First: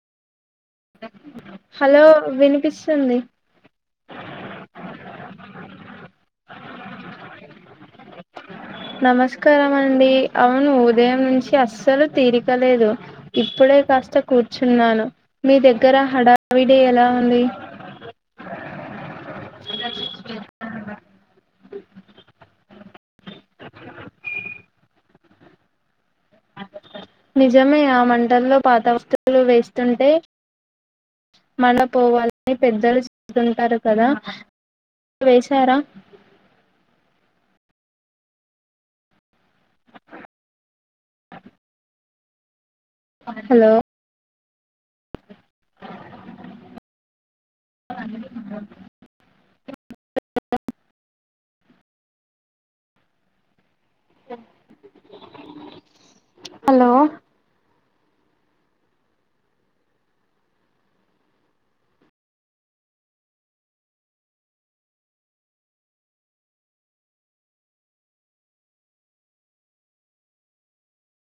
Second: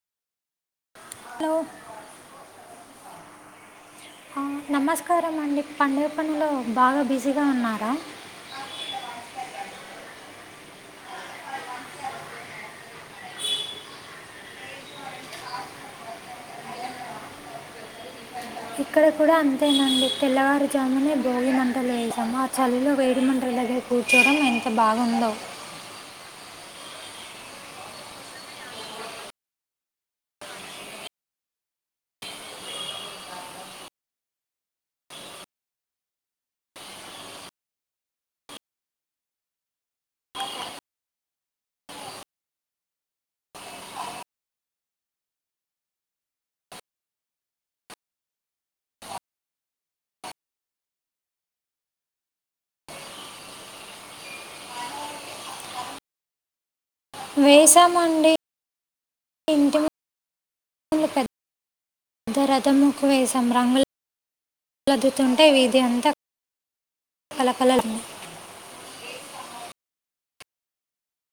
hello వినిపిస్తుంది నమస్కారం అండి పండుగ పనులో బాగా బిజీగా ఉన్నారా నమస్కారం అండి అవును ఉదయం నుంచి అస్సలు తీరికలేదు ఇప్పుడే కాస్త కూర్చున్నాను మీ దగ్గర హడావిడే ఎలా ఉంది ఇక్కడ కూడా అంతేనండి తెల్లవారుజాముని భోగి మంటలు వసాము ఆ చలిలో వేడిమంటల దగ్గర కూర్చోవడం ఎంత బాగుందో నిజమే ఆ మంటల్లో పాత వస్తువులు వేస్తుంటే మనపోవాలని పెద్దలు చెతుంటారు కదా వేశారా హలో అ సఓ వేస్ మండి ఇ పెద్ద రథముకువేస రంగులుద్దుతుంటే వీధి అంతా కలకలు